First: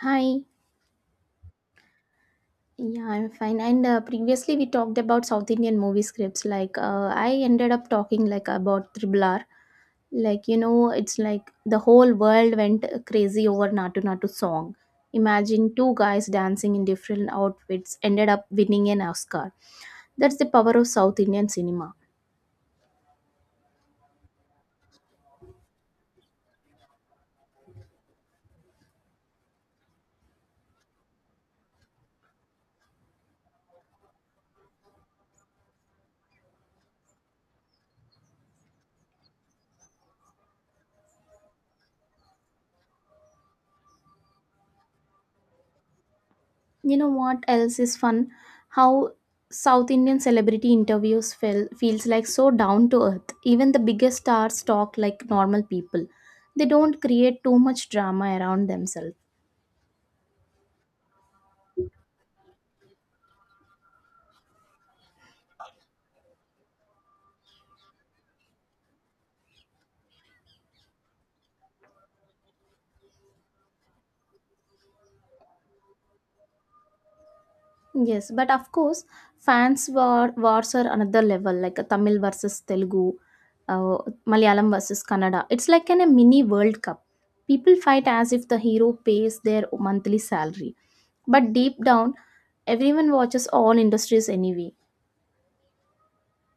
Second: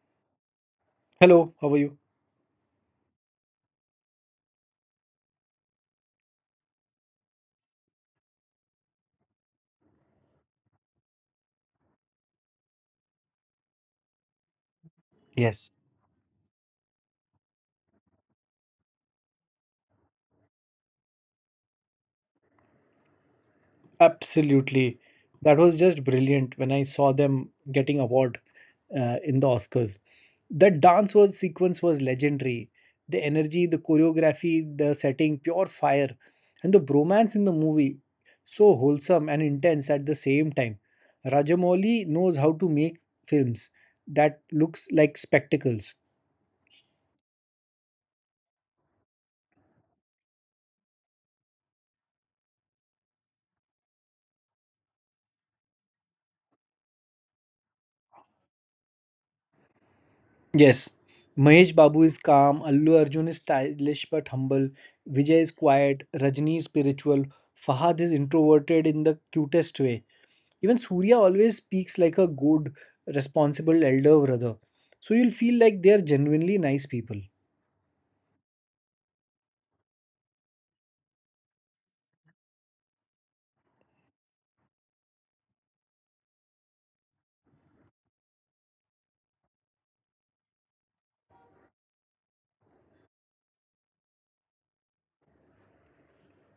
Hi. Hello, how are you? Yeah, I'm fine. And previously we talked about South Indian movie scripts. I ended up talking like about Triple R. It's like the whole world went crazy over Natu Natu song. Yes. Imagine two guys dancing in different outfits ended up winning an Oscar. That's the power of South Indian cinema. Absolutely. That was just brilliant when I saw them getting award in the Oscars. That dance was sequence was legendary. The energy, the choreography, the setting, pure fire. And the bromance in the movie, so wholesome and intense at the same time. Rajamouli knows how to make films that looks like spectacles. You know what else is fun? How South Indian celebrity interviews feels like so down to earth. Even the biggest stars talk like normal people. They don't create too much drama around themselves. Yes, Mahesh Babu is calm, Allu Arjun is stylish but humble, Vijay is quiet, Rajni is spiritual, Fahad is introverted in the cutest way. Even Surya always speaks like a good, responsible elder brother. So you'll feel like they're genuinely nice people. Yes, but of course, fans war wars are another level, like a Tamil versus Telugu, uh, Malayalam versus Kannada. It's like a mini World Cup. People fight as if the hero pays their monthly salary, but deep down, everyone watches all industries anyway.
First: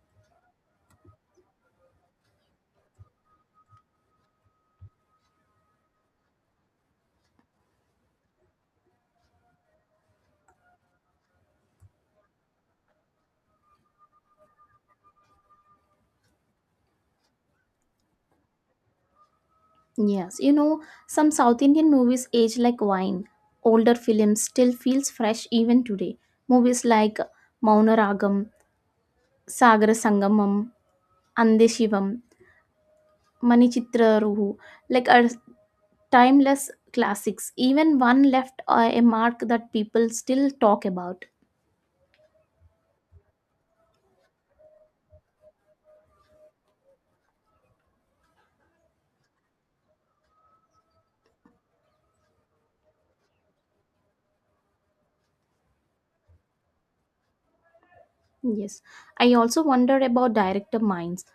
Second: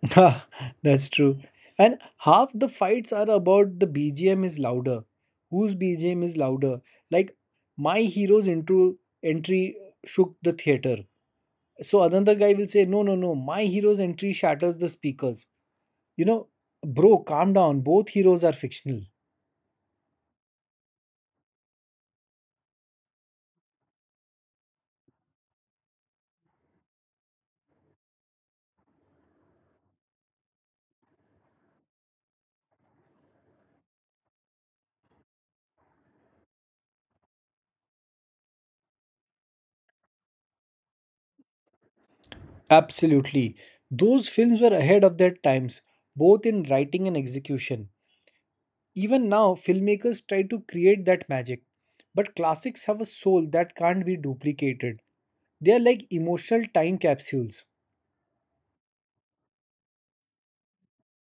Ha, that's true. And half the fights are about the BGM is louder. Whose BGM is louder? Like my hero's intro entry shook the theater. So another guy will say, no no no, my hero's entry shatters the speakers, you know. Bro, calm down, both heroes are fictional. Yes, you know, some South Indian movies age like wine. Older films still feels fresh even today. Movies like Maunaragam, Sagara Sangamam, Ande Shivam, Manichitra Ruhu, like are timeless classics. Even one left a mark that people still talk about. Absolutely, those films were ahead of their times, both in writing and execution. Even now filmmakers try to create that magic, but classics have a soul that can't be duplicated. They are like emotional time capsules. Yes, I also wonder about director minds.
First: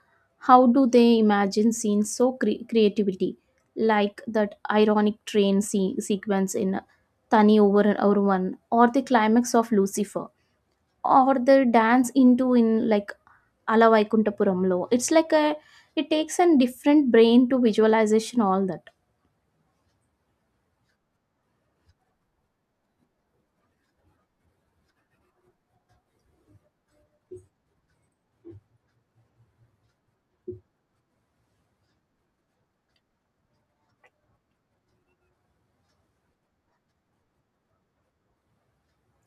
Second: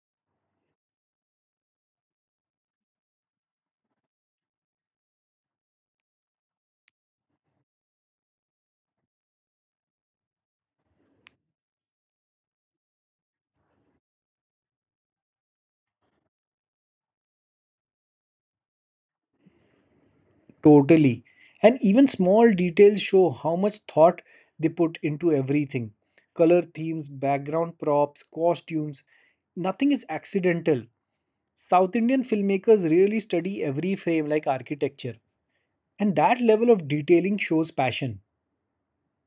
How do they imagine scenes so creativity, like that ironic train sequence in Tani over and over one, or the climax of Lucifer, or the dance into in like Ala Vaikuntapuramlo. It's like a it takes a different brain to visualization all that. Totally. And even small details show how much thought they put into everything. Color themes, background props, costumes, nothing is accidental. South Indian filmmakers really study every frame like architecture. And that level of detailing shows passion.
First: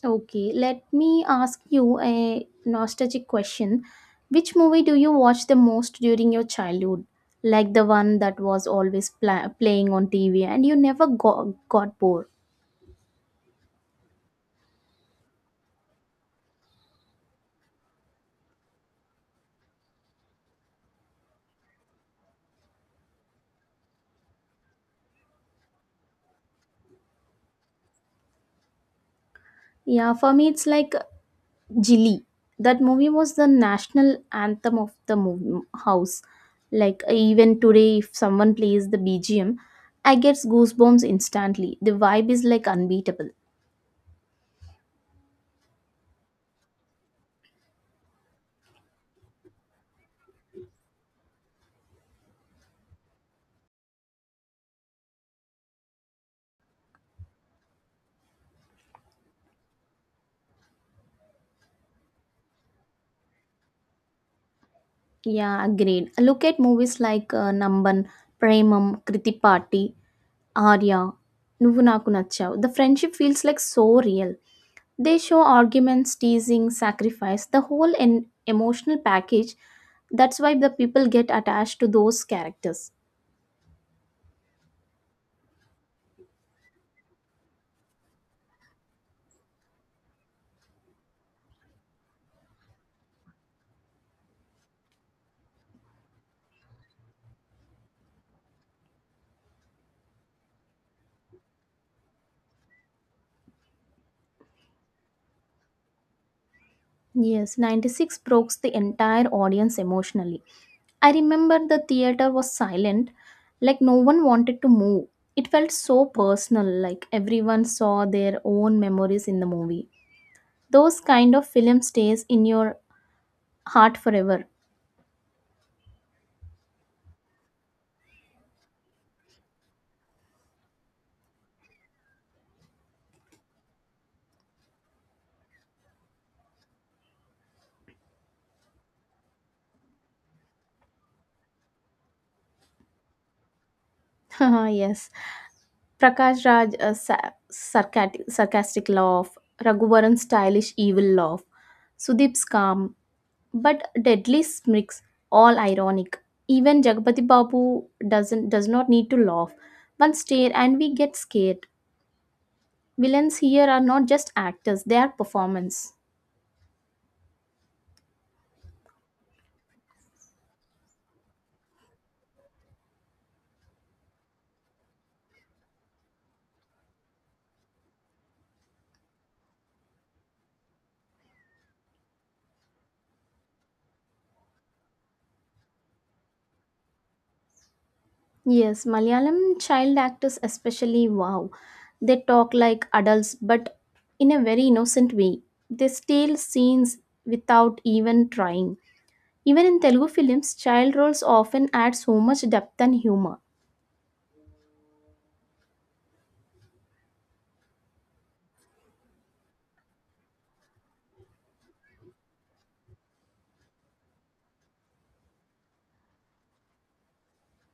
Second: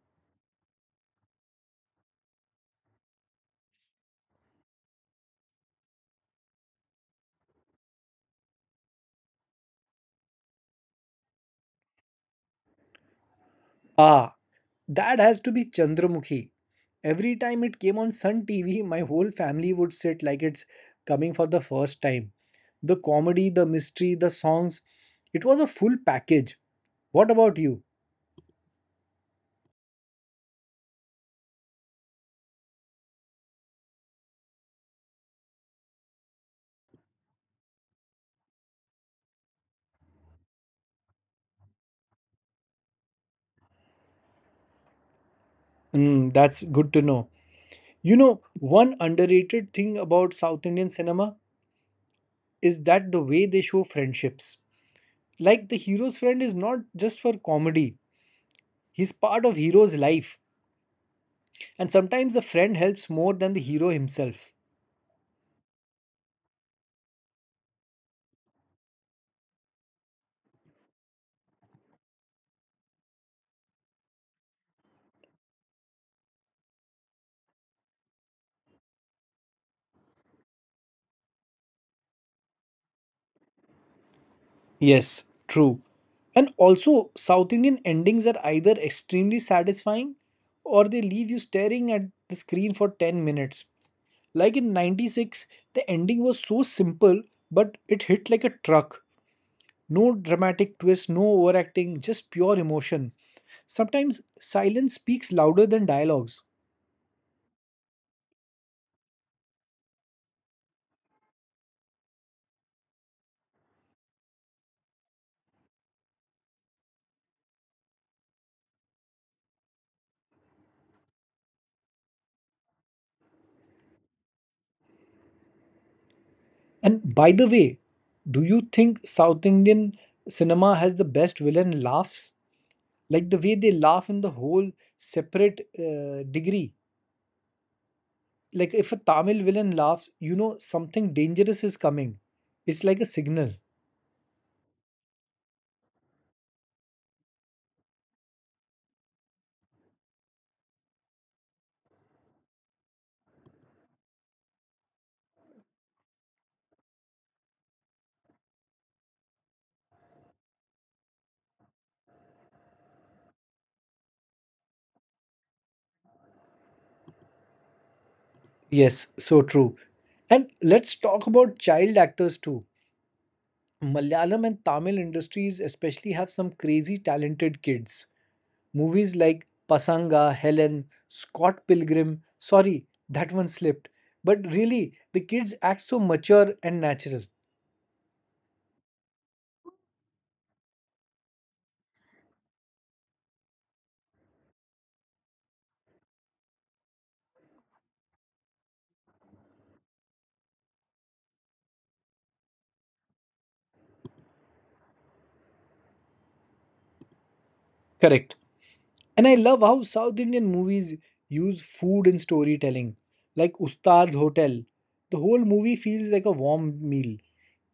Okay, let me ask you a nostalgic question. Which movie do you watch the most during your childhood? Like the one that was always playing on TV and you never got bored. Ah, that has to be Chandramukhi. Every time it came on Sun TV, my whole family would sit like it's coming for the first time. The comedy, the mystery, the songs, it was a full package. What about you? Yeah, for me, it's like Jilly. That movie was the national anthem of the house. Like, even today, if someone plays the BGM, I get goosebumps instantly. The vibe is like unbeatable. Mm, that's good to know. You know, one underrated thing about South Indian cinema is that the way they show friendships. Like the hero's friend is not just for comedy, he's part of hero's life. And sometimes the friend helps more than the hero himself. Yeah, agreed. Look at movies like Namban, Premam, Kriti Party, Arya, Nuvu Naku Nachav. The friendship feels like so real. They show arguments, teasing, sacrifice, the whole emotional package. That's why the people get attached to those characters. Yes, true. And also, South Indian endings are either extremely satisfying or they leave you staring at the screen for 10 minutes. Like in 96, the ending was so simple, but it hit like a truck. No dramatic twist, no overacting, just pure emotion. Sometimes silence speaks louder than dialogues. Yes, 96 broke the entire audience emotionally. I remember the theater was silent, like no one wanted to move. It felt so personal, like everyone saw their own memories in the movie. Those kind of film stays in your heart forever. And by the way, do you think South Indian cinema has the best villain laughs? Like the way they laugh in the whole separate degree. Like if a Tamil villain laughs, you know something dangerous is coming. It's like a signal. Yes. Prakash Raj sarcastic laugh, Raghuvaran's stylish evil laugh, Sudip's calm, but deadly smicks, all ironic, even jagpati babu does not need to laugh, one stare and we get scared. Villains here are not just actors, they are performance. Yes, so true. And let's talk about child actors too. Malayalam and Tamil industries especially have some crazy talented kids. Movies like Pasanga, Helen, Scott Pilgrim, sorry, that one slipped. But really, the kids act so mature and natural. Yes, malayalam child actors especially, wow, they talk like adults but in a very innocent way. They steal scenes without even trying. Even in telugu films child roles often add so much depth and humor. Correct. And I love how South Indian movies use food in storytelling, like Ustad Hotel. The whole movie feels like a warm meal.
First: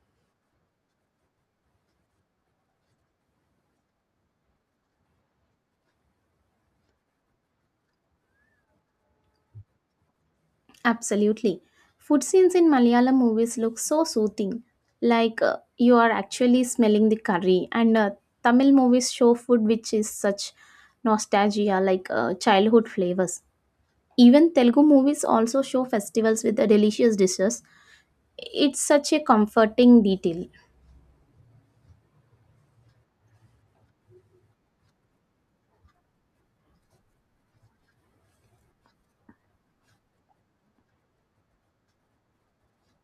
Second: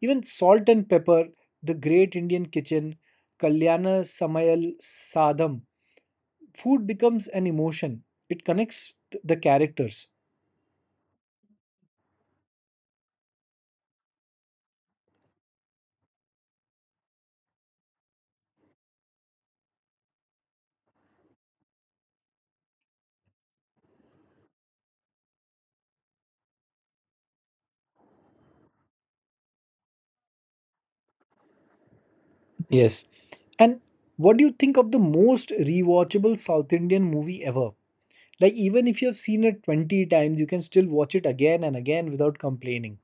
Even Salt and Pepper, The Great Indian Kitchen, Kalyana Samayal Sadham. Food becomes an emotion, it connects the characters. Absolutely. Food scenes in Malayalam movies look so soothing, like you are actually smelling the curry. And Tamil movies show food which is such nostalgia, like childhood flavors. Even Telugu movies also show festivals with the delicious dishes. It's such a comforting detail. Yes. And what do you think of the most rewatchable South Indian movie ever? Like, even if you have seen it 20 times, you can still watch it again and again without complaining.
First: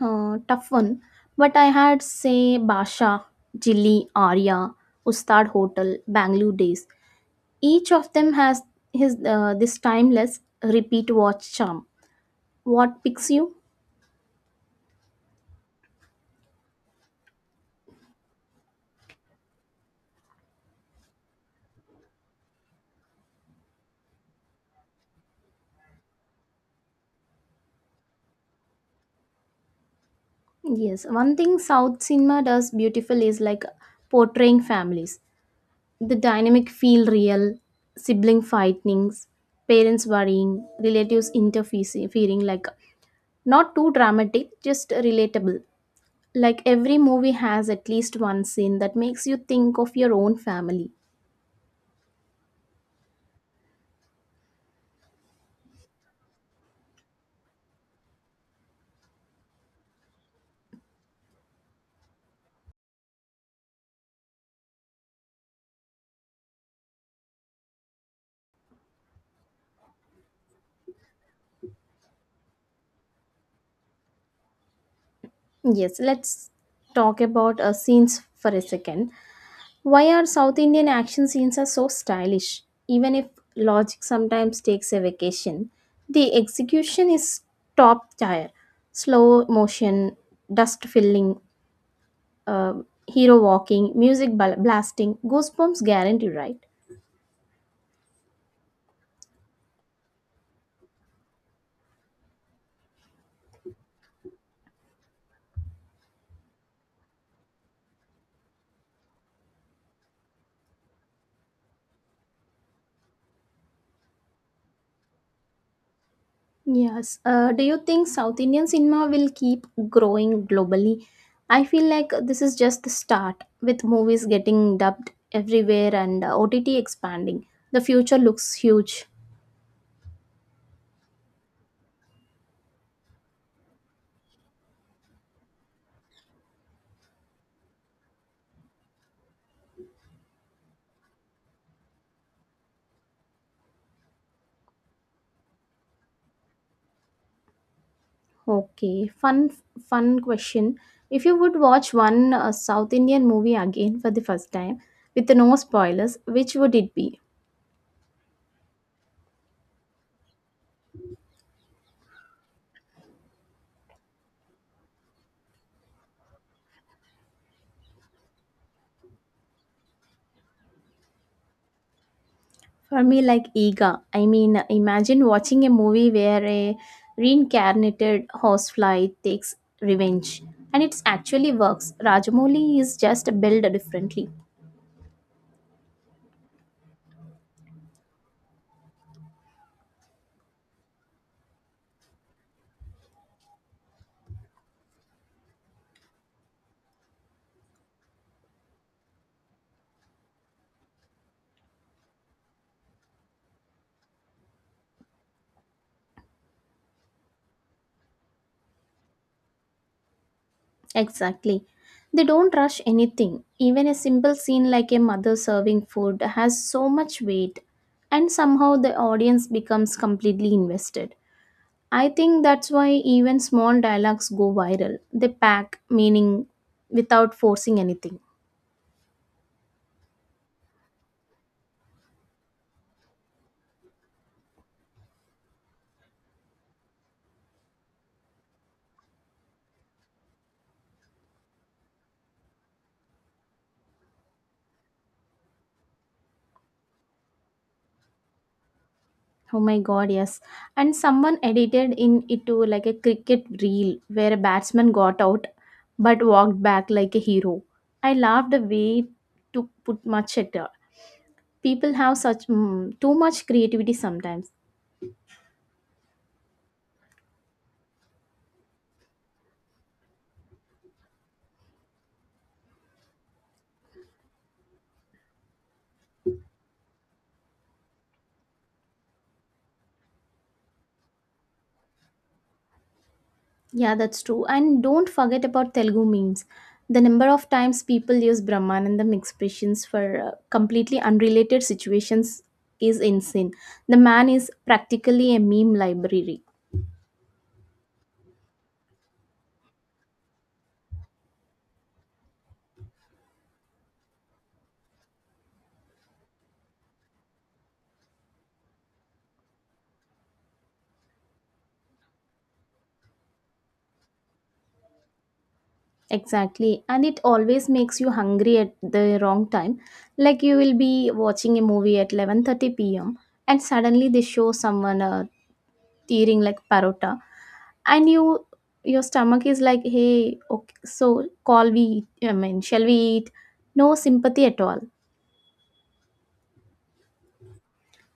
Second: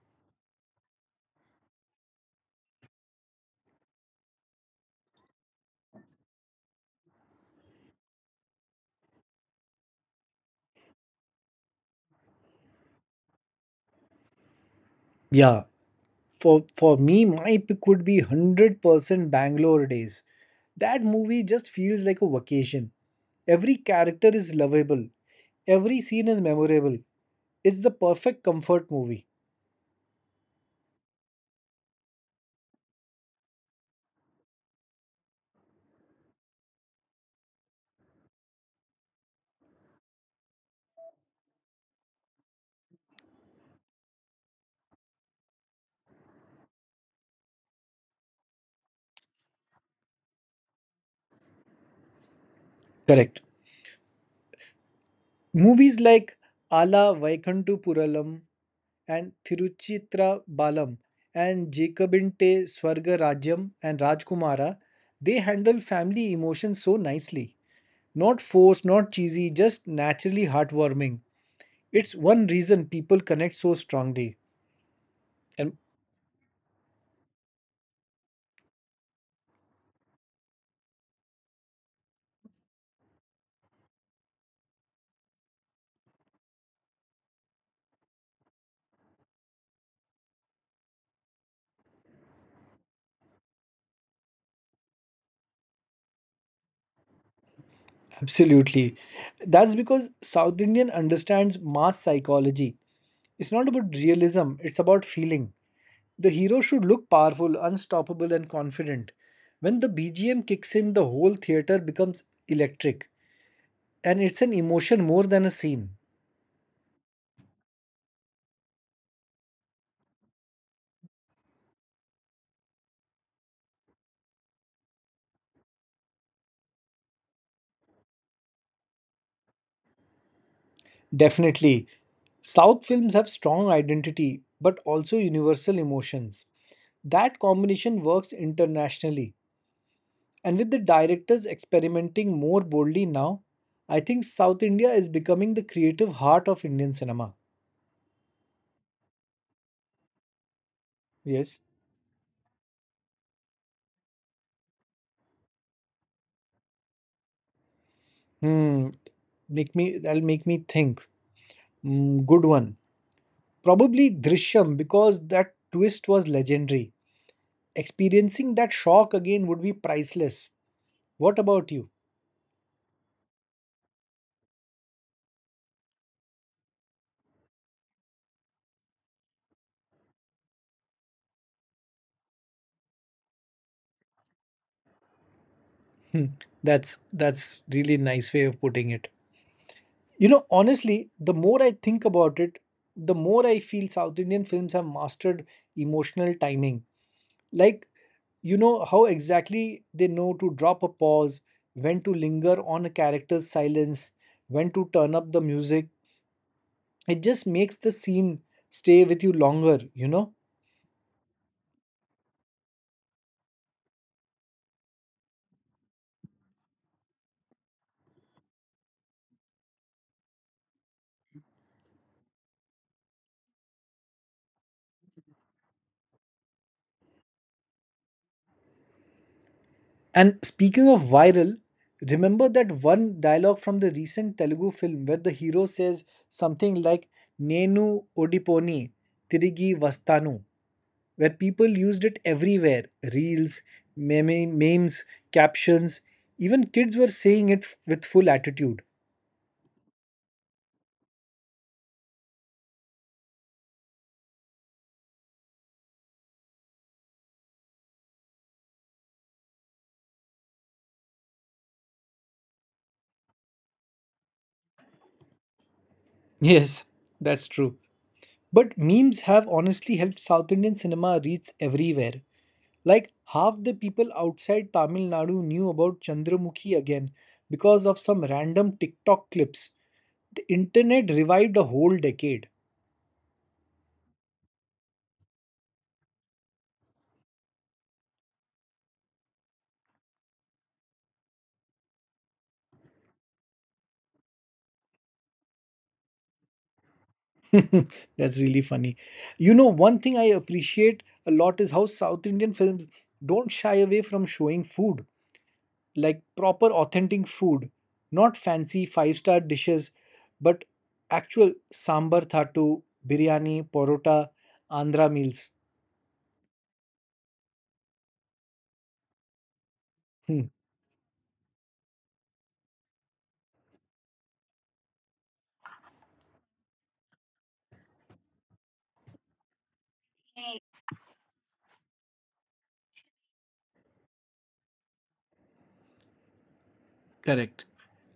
Tough one. But I had, say, Basha, Jilly, Arya, Ustad Hotel, Bangalore Days. Each of them has his this timeless repeat watch charm. What picks you? Yeah, for for me my pick would be 100% Bangalore Days. That movie just feels like a vacation. Every character is lovable, every scene is memorable. It's the perfect comfort movie. Yes, one thing South cinema does beautiful is like portraying families. The dynamic feel real, sibling fightings, parents worrying, relatives interfering, like not too dramatic, just relatable. Like every movie has at least one scene that makes you think of your own family. Correct. Movies like Ala Vaikantupuralam, and Tiruchitra Balam, and Jacobinte Swarga Rajyam, and Rajkumara, they handle family emotions so nicely. Not forced, not cheesy, just naturally heartwarming. It's one reason people connect so strongly. And Yes, let's talk about scenes for a second. Why are South Indian action scenes are so stylish? Even if logic sometimes takes a vacation, the execution is top tier. Slow motion, dust filling, uh, hero walking, music blasting, goosebumps guarantee, right? absolutely, that's because South Indian understands mass psychology. It's not about realism, it's about feeling. The hero should look powerful, unstoppable and confident. When the BGM kicks in, the whole theater becomes electric. And it's an emotion more than a scene. Yes. Do you think South Indian cinema will keep growing globally? I feel like this is just the start, with movies getting dubbed everywhere and OTT expanding. The future looks huge. Definitely, south films have strong identity but also universal emotions. That combination works internationally. And with the directors experimenting more boldly now, I think South India is becoming the creative heart of Indian cinema. Okay, fun question. If you would Yes. watch one South Indian movie again for the first time with no spoilers, which would it be? Hmm. Make me. That'll make me think. Hmm, good one. Probably Drishyam because that twist was legendary. Experiencing that shock again would be priceless. What about you? For me, like Ega. I mean, imagine watching a movie where a reincarnated horsefly takes revenge, and it actually works. Rajamouli is just built differently. Hmm, that's really nice way of putting it. You know, honestly, the more I think about it, the more I feel South Indian films have mastered emotional timing. Like you know how exactly they know to drop a pause, when to linger on a character's silence, when to turn up the music. It just makes the scene stay with you longer, you know? Exactly. They don't rush anything. Even a simple scene like a mother serving food has so much weight, and somehow the audience becomes completely invested. I think that's why even small dialogues go viral. They pack meaning without forcing anything. And speaking of viral, remember that one dialogue from the recent Telugu film where the hero says something like Nenu Odiponi Tirigi Vastanu, where people used it everywhere, reels, memes, captions, even kids were saying it with full attitude. Oh my god, yes. And someone edited in it to like a cricket reel where a batsman got out but walked back like a hero. I laughed a way to put much at, people have such too much creativity sometimes. Yes, that's true. But memes have honestly helped South Indian cinema reach everywhere. Like half the people outside Tamil Nadu knew about Chandramukhi again because of some random TikTok clips. The internet revived a whole decade. Yeah, that's true, and don't forget about telugu memes. The number of times people use brahmanandam expressions for completely unrelated situations is insane. The man is practically a meme library. That's really funny. You know, one thing I appreciate a lot is how South Indian films don't shy away from showing food. Like proper authentic food, not fancy five-star dishes, but actual sambar thattu, biryani porota, Andhra meals. Exactly, and it always makes you hungry at the wrong time. Like Hmm. you will be watching a movie at 11:30 p.m. and suddenly they show someone a tearing like parota, and you, your stomach is like, hey, okay, so call we, I mean, shall we eat? No sympathy at all. Correct.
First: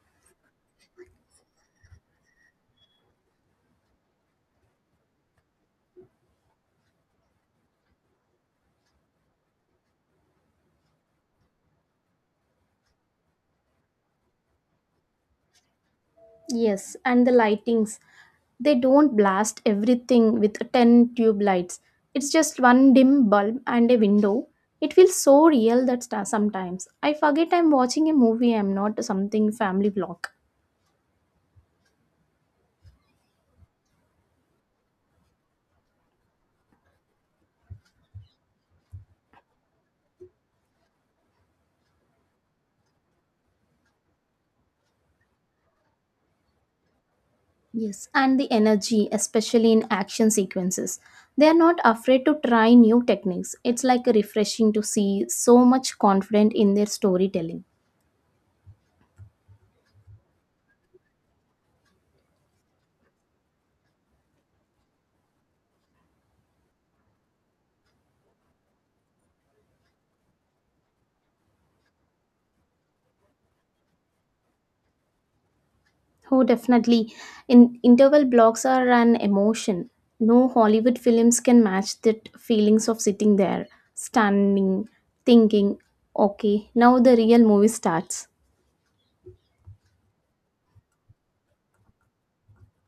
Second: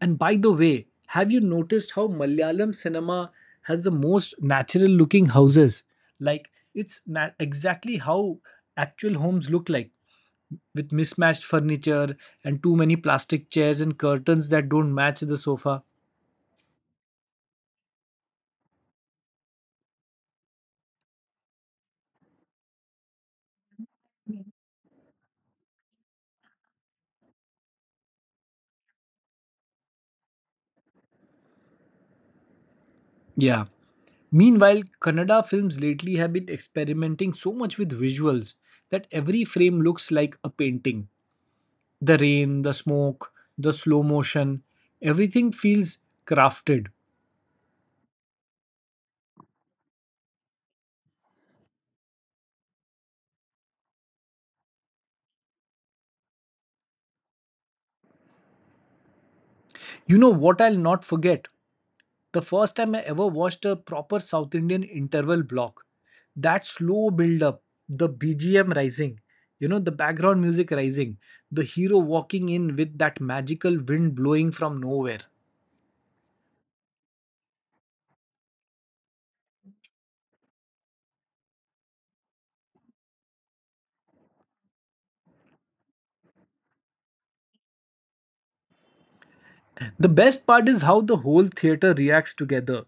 And by the way, have you noticed how Malayalam cinema has the most natural looking houses? Like, it's exactly how actual homes look like, with mismatched furniture and too many plastic chairs and curtains that don't match the sofa. Yes, and the lightings, they don't blast everything with 10 tube lights, it's just one dim bulb and a window. It feels so real that sometimes I forget I'm watching a movie, I'm not something family vlog. Yeah. Meanwhile, Kannada films lately have been experimenting so much with visuals that every frame looks like a painting. The rain, the smoke, the slow motion, everything feels crafted. Yes, and the energy, especially in action sequences. They are not afraid to try new techniques. It's like refreshing to see so much confident in their storytelling. You know what I'll not forget? The first time I ever watched a proper South Indian interval block. That slow build up, the BGM rising, you know, the background music rising, the hero walking in with that magical wind blowing from nowhere. Oh, definitely. In interval blocks are an emotion. No Hollywood films can match that feelings of sitting there, standing, thinking, okay, now the real movie starts. The best part is how the whole theater reacts together.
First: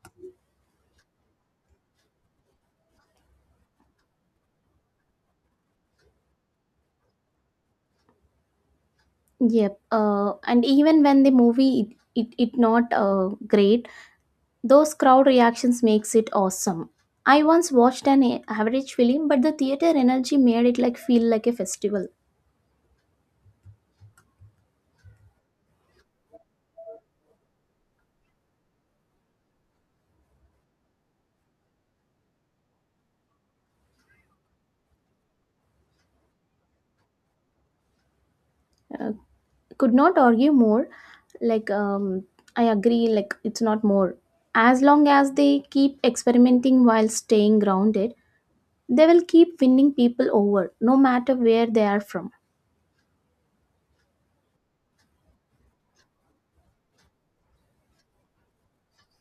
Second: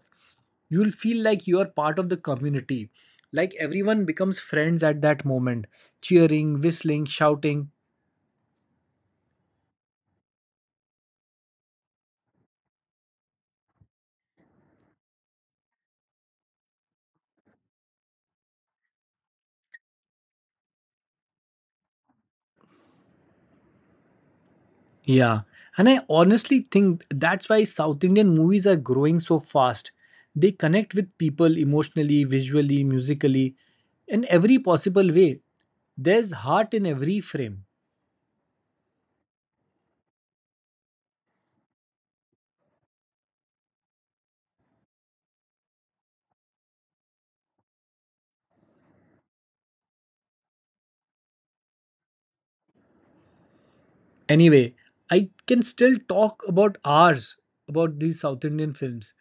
You'll feel like you're part of the community, like everyone becomes friends at that moment, cheering, whistling, shouting. Yep. And even when the movie it not great, those crowd reactions makes it awesome. I once watched an average film, but the theater energy made it like feel like a festival. Yeah, and I honestly think that's why South Indian movies are growing so fast. They connect with people emotionally, visually, musically, in every possible way. There's heart in every frame. Uh, could not argue more. Like um, I agree. Like it's not more. As long as they keep experimenting while staying grounded, they will keep winning people over, no matter where they are from. Anyway, I can still talk about hours about these South Indian films.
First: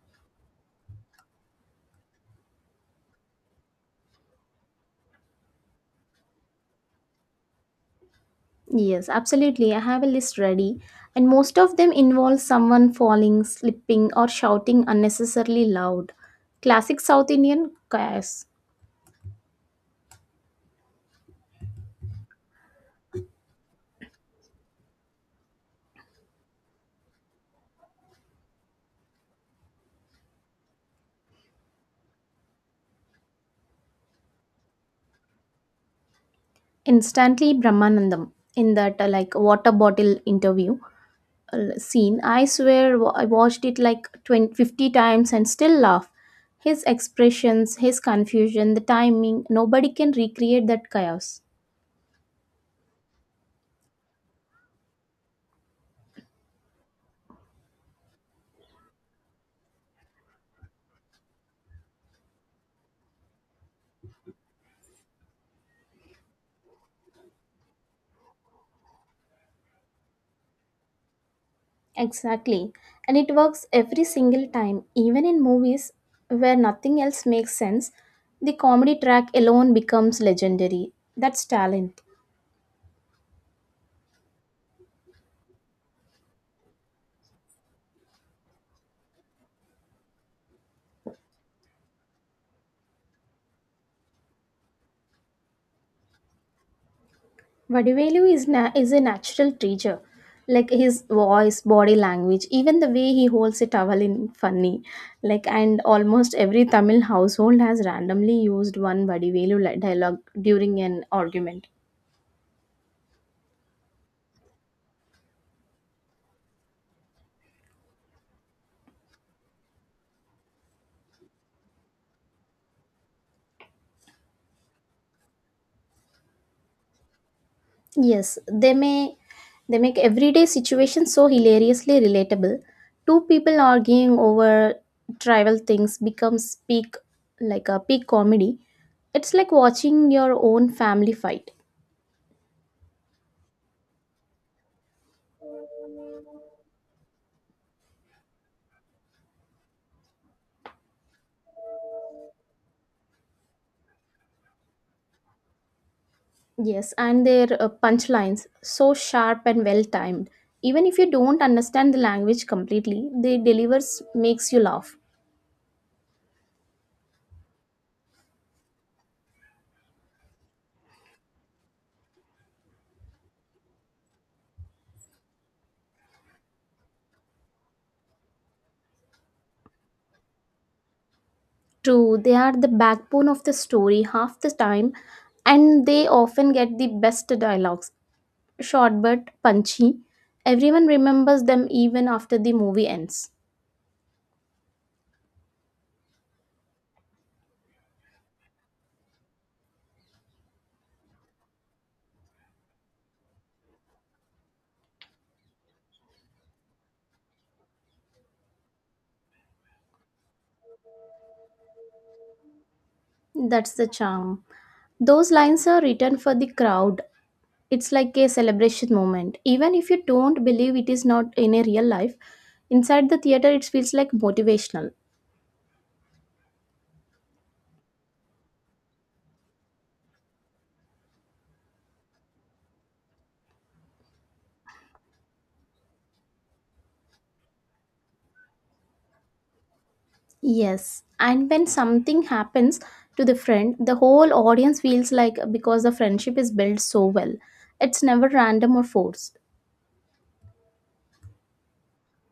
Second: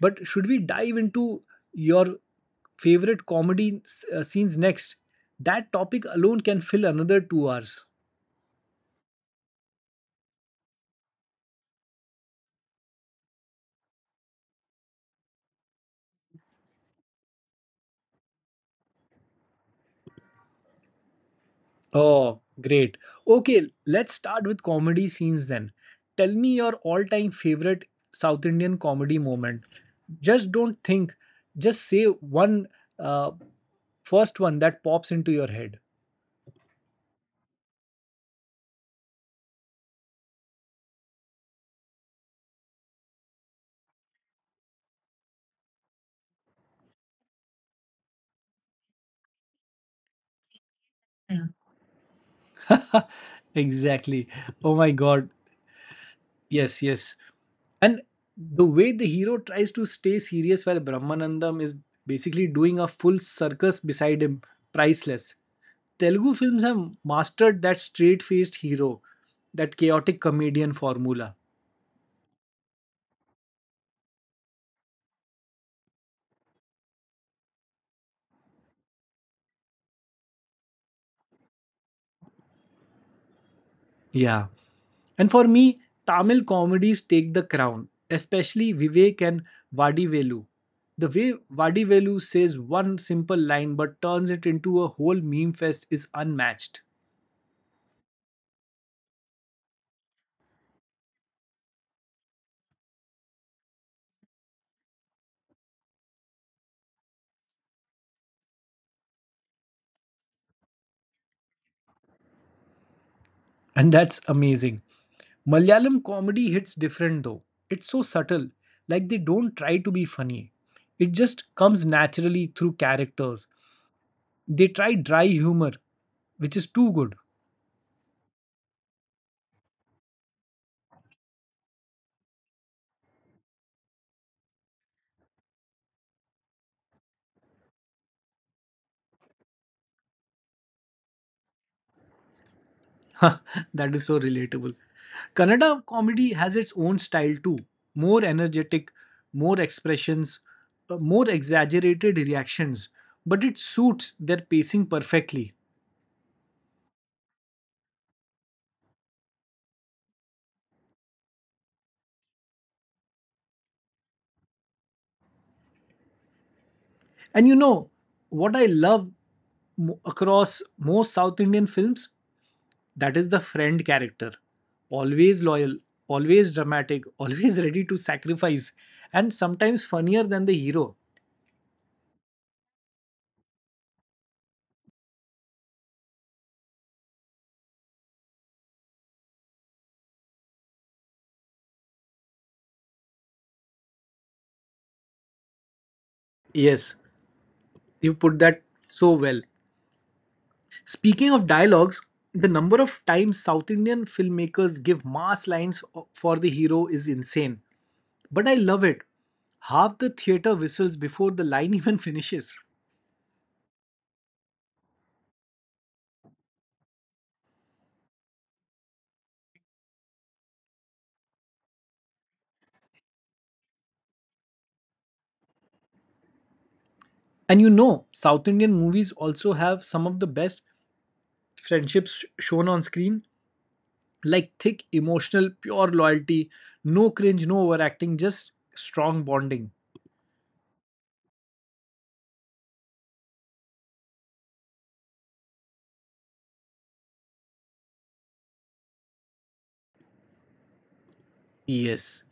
But should we dive into your favorite comedy scenes next? That topic alone can fill another 2 hours. Yes, absolutely. I have a list ready, and most of them involve someone falling, slipping, or shouting unnecessarily loud. Classic South Indian chaos. Oh, great. Okay, let's start with comedy scenes then. Tell me your all time favorite South Indian comedy moment. Just don't think, just say one uh, first one that pops into your head. Instantly Brahmanandam in that like water bottle interview scene. I swear I watched it like 2050 and still laugh. His expressions, his confusion, the timing, nobody can recreate that chaos. Exactly. Oh my God. Yes, yes. And the way the hero tries to stay serious while Brahmanandam is basically doing a full circus beside him, priceless. Telugu films have mastered that straight faced hero, that chaotic comedian formula. Exactly. And it works every single time, even in movies where nothing else makes sense. The comedy track alone becomes legendary. That's talent. Yeah. And for me, Tamil comedies take the crown, especially Vivek and Vadivelu. The way Vadivelu says one simple line but turns it into a whole meme fest is unmatched. Vadivelu is a natural teacher. Like his voice, body language, even the way he holds a towel in funny. Like, and almost every Tamil household has randomly used one Vadivelu dialogue during an argument. And that's amazing. Malayalam comedy hits different though. It's so subtle, like they don't try to be funny. It just comes naturally through characters. They try dry humor, which is too good. Yes, they make everyday situations so hilariously relatable. Two people arguing over trivial things becomes peak like a peak comedy. It's like watching your own family fight. That is so relatable. Kannada comedy has its own style too. More energetic, more expressions, more exaggerated reactions, but it suits their pacing perfectly. Yes, and their punchlines so sharp and well timed. Even if you don't understand the language completely, they delivers makes you laugh. And you know, what I love across most South Indian films, that is the friend character. Always loyal, always dramatic, always ready to sacrifice, and sometimes funnier than the hero. True, they are the backbone of the story half the time, and they often get the best dialogues, short but punchy. Everyone remembers them even after the movie ends. Yes, you put that so well. Speaking of dialogues, the number of times South Indian filmmakers give mass lines for the hero is insane. But I love it. Half the theater whistles before the line even finishes. That's the charm. Those lines are written for the crowd. It's like a celebration moment. Even if you don't believe it is not in a real life, inside the theater it feels like motivational. And you know, South Indian movies also have some of the best friendships shown on screen. Like thick emotional pure loyalty, no cringe, no overacting, just strong bonding. Yes, and when something happens to the friend, the whole audience feels like because the friendship is built so well. It's never random or forced. Yes,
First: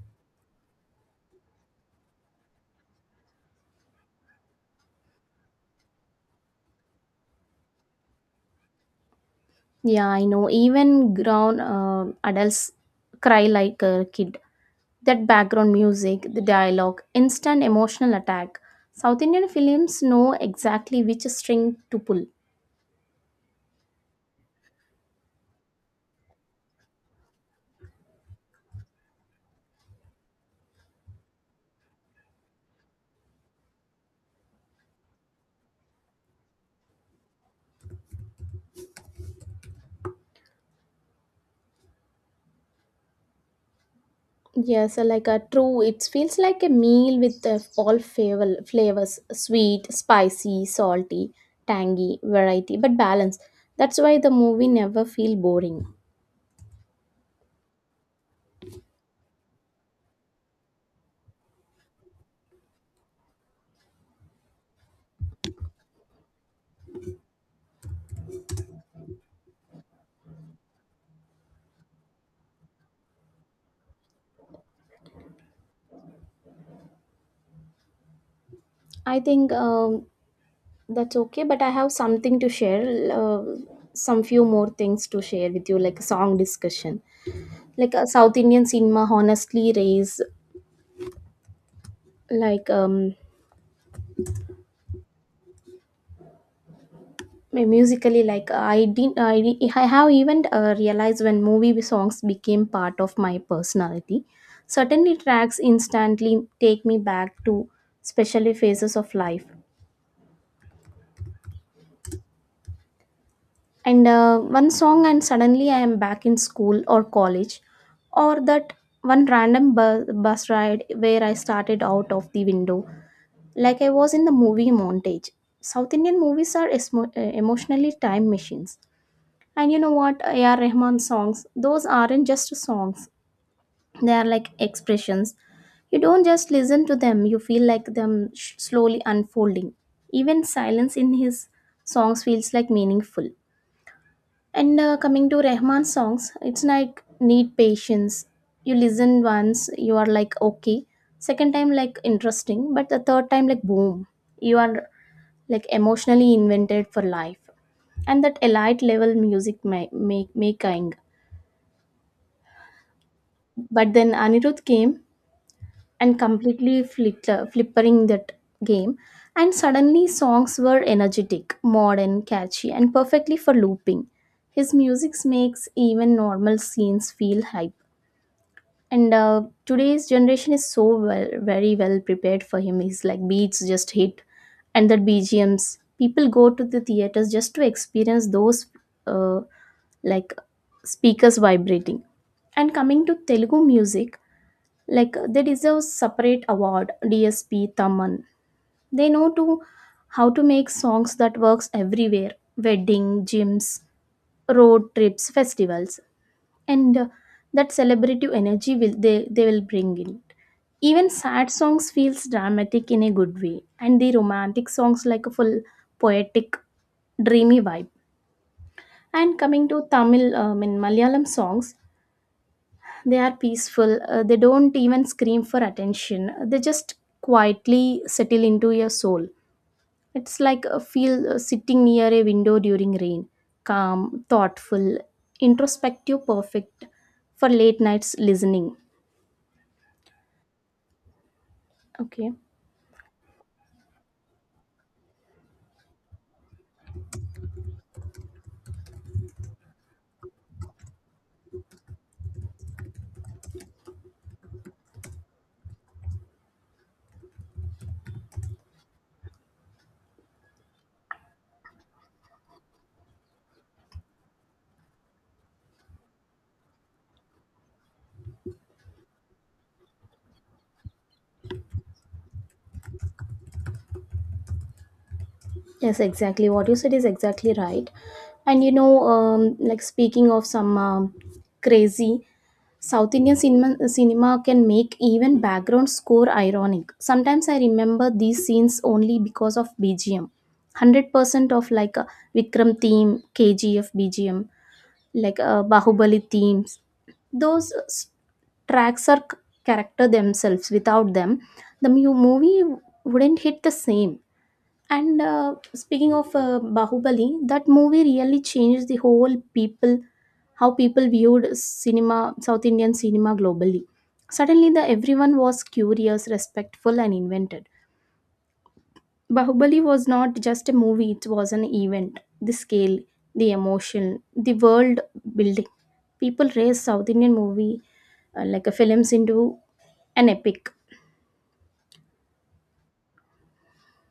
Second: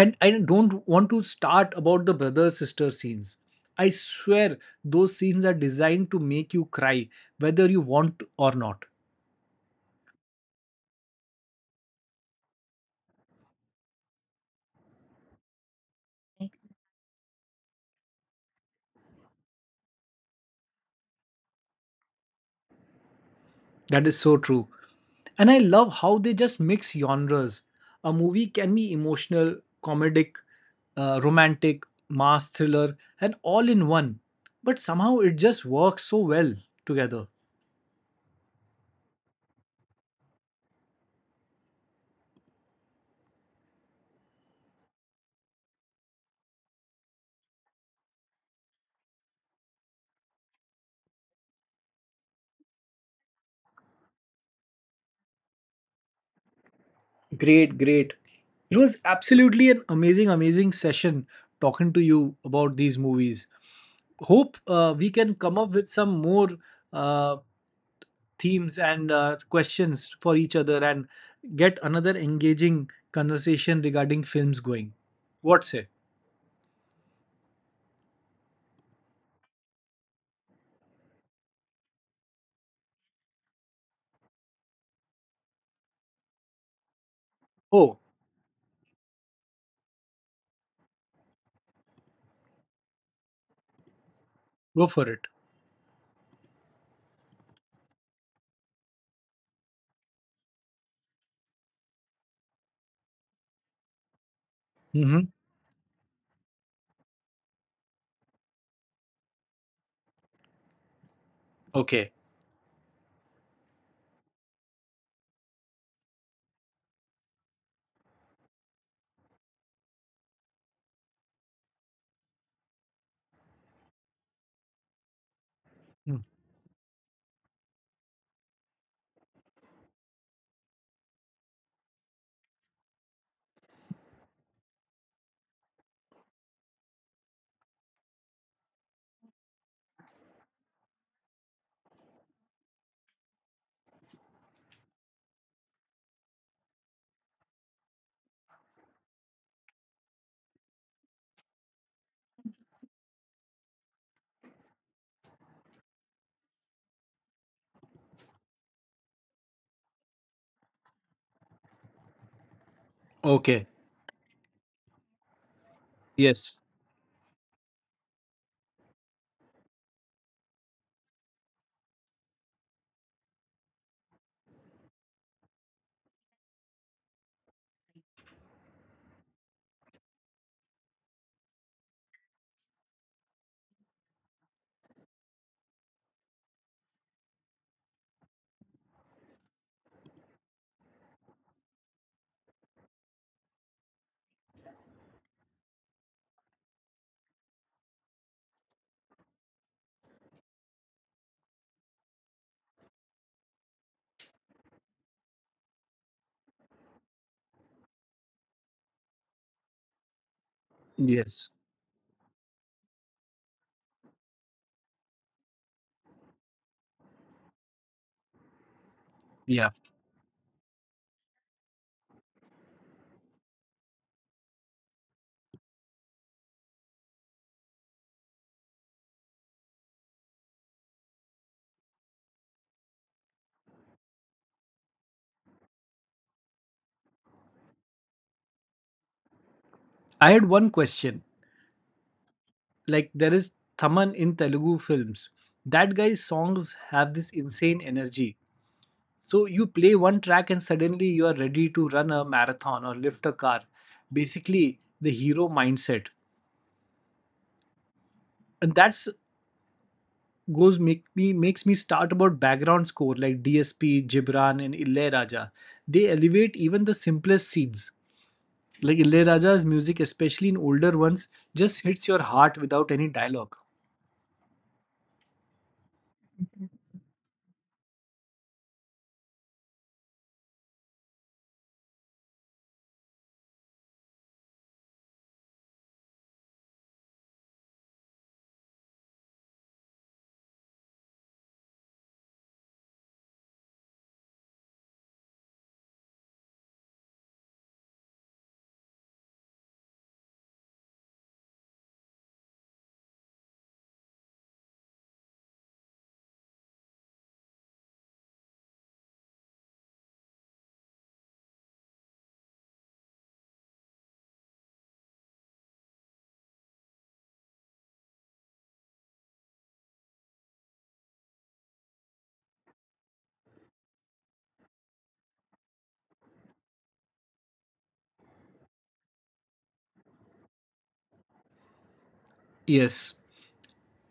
and I don't want to start about the brother sister scenes. I swear those scenes are designed to make you cry, whether you want or not. Yeah, I know. Even grown adults cry like a kid. That background music, the dialogue, instant emotional attack. South Indian films know exactly which string to pull. That is so true. And I love how they just mix genres. A movie can be emotional, comedic, romantic, mass, thriller, and all in one. But somehow it just works so well together. Yes, like a true. It feels like a meal with all flavors: sweet, spicy, salty, tangy, variety, but balance. That's why the movie never feel boring. Great, great. It was absolutely an amazing, amazing session talking to you about these movies. Hope we can come up with some more uh, themes and questions for each other and get another engaging conversation regarding films going. What say? I think That's okay, but I have something to share, some few more things to share with you, like a song discussion. Like Oh, South Indian cinema honestly raise like um go for it. musically, like I didn't I, di- I have even realized when movie songs became part of my personality. Certainly Mm-hmm. tracks instantly take me back to especially phases of life, Okay. and one song and suddenly I am back in school or college or that one random bus ride where I started out of the window, like I was in the movie montage. South indian Mm. movies are emotionally time machines. And you know what, ar rahman songs, those aren't just songs, they are like expressions. You don't just listen to them, you feel like them slowly unfolding. Even silence in his songs feels like meaningful. And coming to Rahman's songs, it's like need patience. You listen once, you are like okay. Second time like interesting, but the third time like boom, you are like emotionally invented for life. And that elite level music ma- make making. Okay. But then Anirudh came and Yes. completely flippering that game. And suddenly songs were energetic, modern, catchy, and perfectly for looping. His music makes even normal scenes feel hype. And today's generation is so well, very well prepared for him. He's like beats just hit, and the B G M's. People go to the theaters just to experience those uh, like speakers vibrating. And coming to Telugu music, like they deserve separate award. DSP Taman. They know to how to make songs that works everywhere. Wedding, gyms, road trips, festivals, and that celebrative energy will they will bring in. Even sad Yes. songs feels dramatic in a good way, and the romantic songs like a full poetic dreamy vibe. And coming Yeah. to tamil, in malayalam songs they are peaceful. They don't even scream for attention. They just quietly settle into your soul. It's like a feel, sitting near a window during rain. Calm, thoughtful, introspective, perfect for late nights listening. I had one question. Okay. Like there is Thaman in Telugu films. That guy's songs have this insane energy. So you play one track and suddenly you are ready to run a marathon or lift a car. Basically, the hero mindset, and that's goes make me makes me start about background score like DSP, Gibran, and Ilaiyaraaja. They elevate even the simplest scenes. Like Ilaiyaraaja's music, especially in older ones, just hits your heart without any dialogue. Yes, exactly. What you said is exactly right. And you know, like speaking of some crazy, South Indian cinema can make even background score ironic. Sometimes I remember these scenes only because of BGM. 100% of like a Vikram theme, KGF BGM, like Bahubali themes. Those tracks are character themselves. Without them, the movie wouldn't hit the same. And speaking of Bahubali, that movie really changed the whole people, how people viewed cinema, South Indian cinema globally. Suddenly, the everyone was curious, respectful, and invented. Bahubali was not just a movie; it was an event. The scale, the emotion, the world building. People raised South Indian movie like a films into an epic. Yes,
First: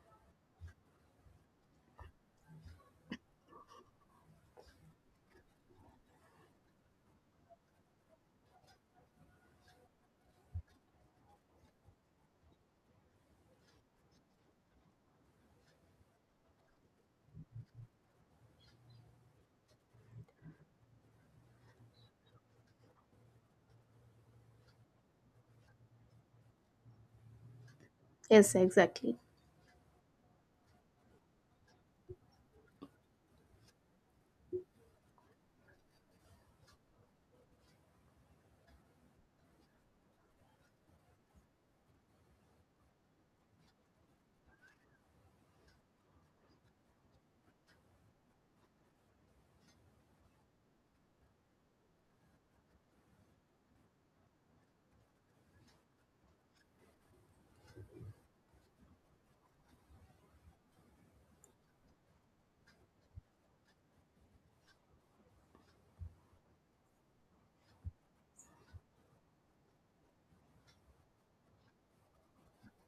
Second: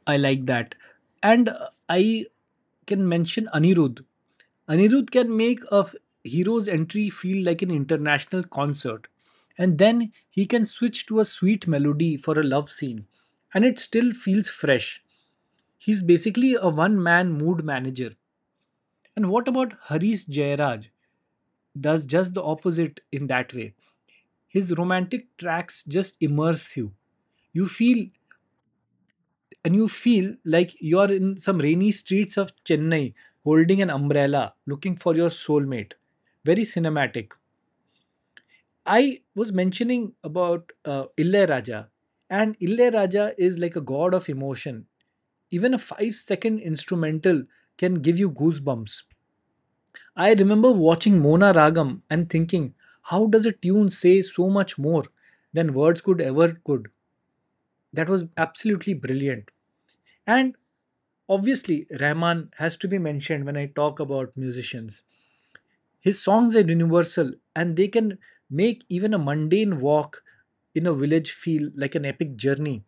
I like that. And I can mention Anirudh. Anirudh can make a hero's entry feel like an international concert. And then he can switch to a sweet melody for a love scene. And it still feels fresh. He's basically a one man mood manager. And what about Harish Jairaj? Does just the opposite in that way. His romantic tracks just immerse you. You feel Yes, exactly. and you feel like you are in some rainy streets of Chennai, holding an umbrella, looking for your soulmate. Very cinematic. I was mentioning about Raja, and Raja is like a god of emotion. Even a 5-second instrumental can give you goosebumps. I remember watching Mona Ragam and thinking, how does a tune say so much more than words could ever could? That was absolutely brilliant. And obviously, Rahman has to be mentioned when I talk about musicians. His songs are universal and they can make even a mundane walk in a village feel like an epic journey.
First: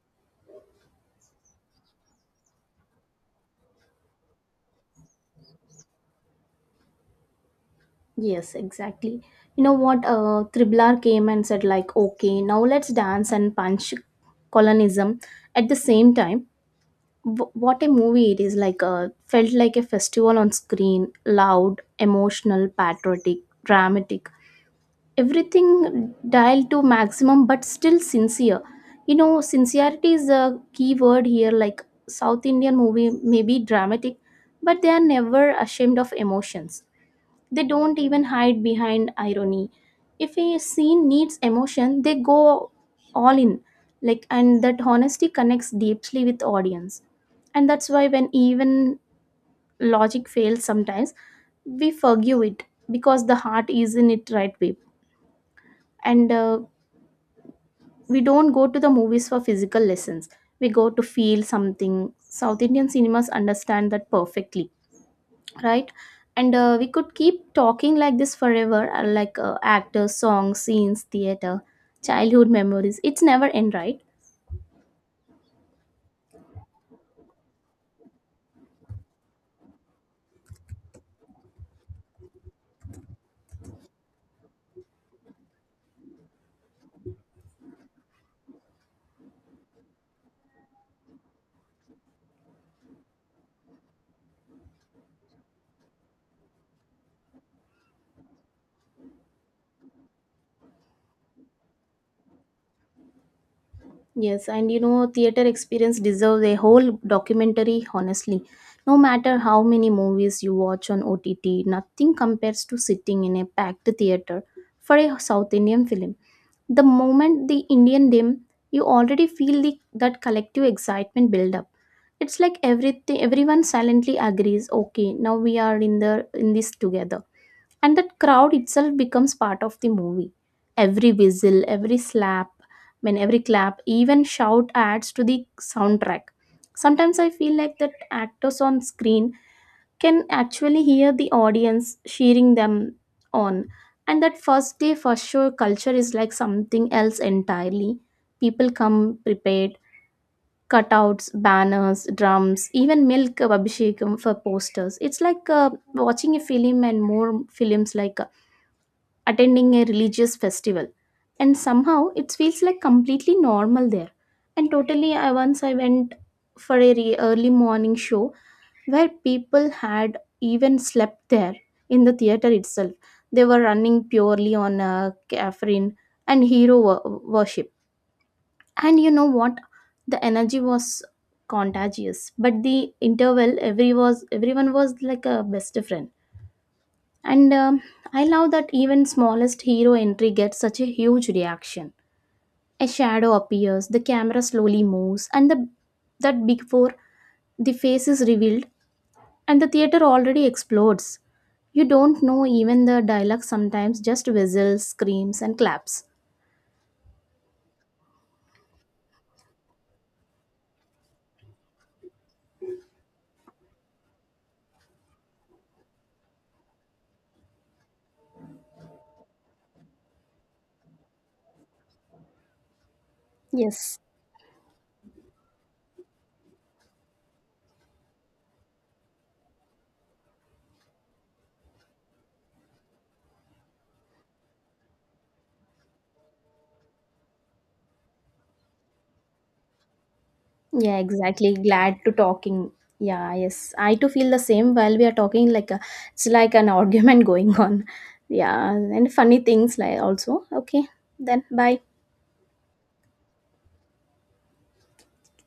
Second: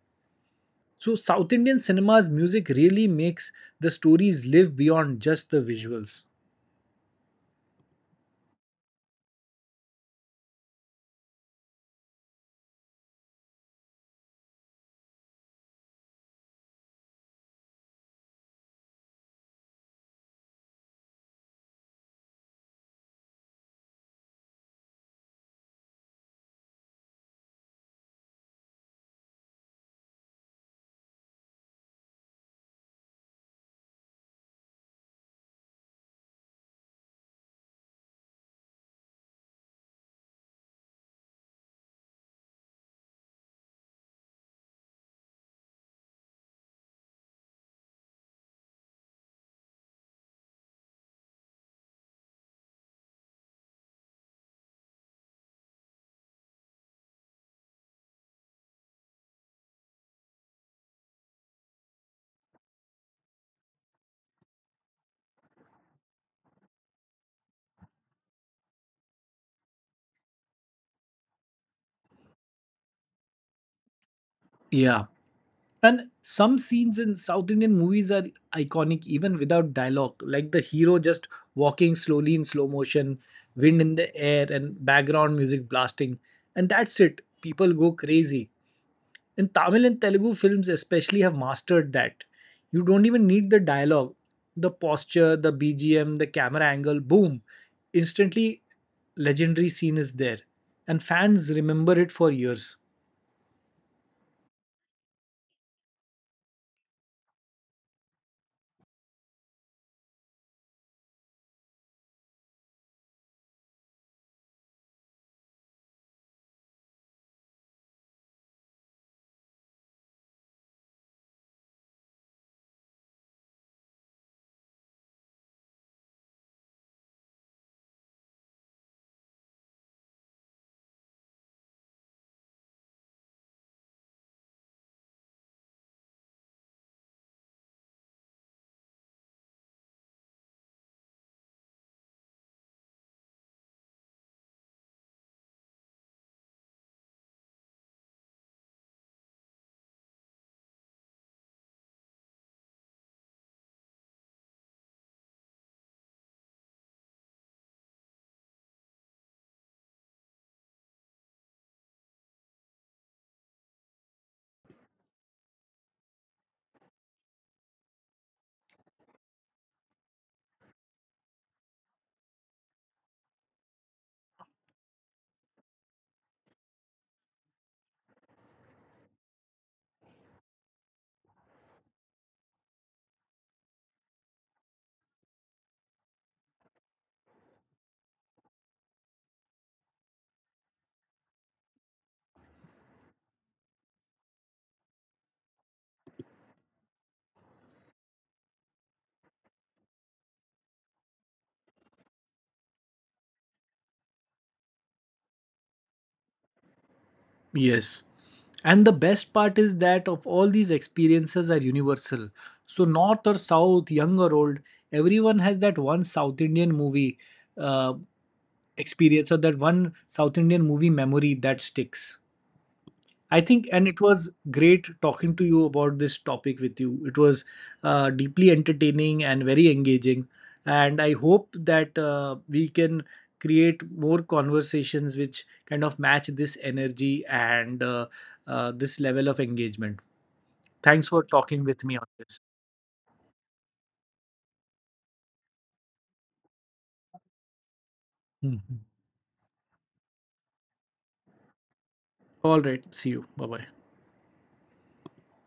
So, South Indian cinema's music really makes the stories live beyond just the visuals. Yes, exactly. You know what? Triblar came and said, like, okay, now let's dance and punch colonism at the same time. What a movie it is! Like, felt like a festival on screen, loud, emotional, patriotic, dramatic. Everything dialed to maximum, but still sincere. You know, sincerity is a key word here. Like, South Indian movie may be dramatic, but they are never ashamed of emotions. They don't even hide behind irony. If a scene needs emotion, they go all in. Like and that honesty connects deeply with audience. And that's why when even logic fails sometimes, we forgive it because the heart is in it right way. And we don't go to the movies for physical lessons. We go to feel something. South Indian cinemas understand that perfectly. Right. And we could keep talking like this forever, actors, songs, scenes, theater, childhood memories, it's never end, right? Yeah. And some scenes in South Indian movies are iconic even without dialogue, like the hero just walking slowly in slow motion, wind in the air, and background music blasting. And that's it, people go crazy. And Tamil and Telugu films, especially, have mastered that. You don't even need the dialogue, the posture, the BGM, the camera angle, boom. Instantly, legendary scene is there. And fans remember it for years. Yes, and you know, theater experience deserves a whole documentary honestly. No matter how many movies you watch on ott, nothing compares to sitting in a packed theater for a south indian film. The moment the indian dim, you already feel that collective excitement build up. It's like everything everyone silently agrees, okay, now we are in the in this together. And that crowd itself becomes part of the movie. Every whistle, every slap, I mean every clap, even shout adds to the soundtrack. Sometimes I feel like that actors on screen can actually hear the audience cheering them on. And that first day first show culture is like something else entirely. People come prepared, cutouts, banners, drums, even milk abhishekam for posters. It's like watching a film and more films like attending a religious festival. And somehow it feels like completely normal there. And totally, I went for a early morning show where people had even slept there in the theater itself. They were running purely on caffeine and hero worship. And you know what? The energy was contagious, but the interval, everyone was like a best friend. And I love that even smallest hero entry gets such a huge reaction. A shadow appears, the camera slowly moves, and the that before the face is revealed, and the theater already explodes. You don't know even the dialogue sometimes, just whistles, screams, and claps. Yes. And the best part is that of all these experiences are universal. So north or south, young or old, everyone has that one South Indian movie uh, experience or that one South Indian movie memory that sticks. I think, and Yes, it was great talking to you about this topic with you. It was deeply entertaining and very engaging. And I hope that we can create more conversations which kind of match this energy and this level of engagement. Yeah, Thanks for exactly. talking with me Glad on to this. talking. Yeah, yes. I too feel the same while we are talking like a, it's like an argument going on. Yeah, Mhm. and funny things like also. Okay. Then bye. All right. See you. Bye bye.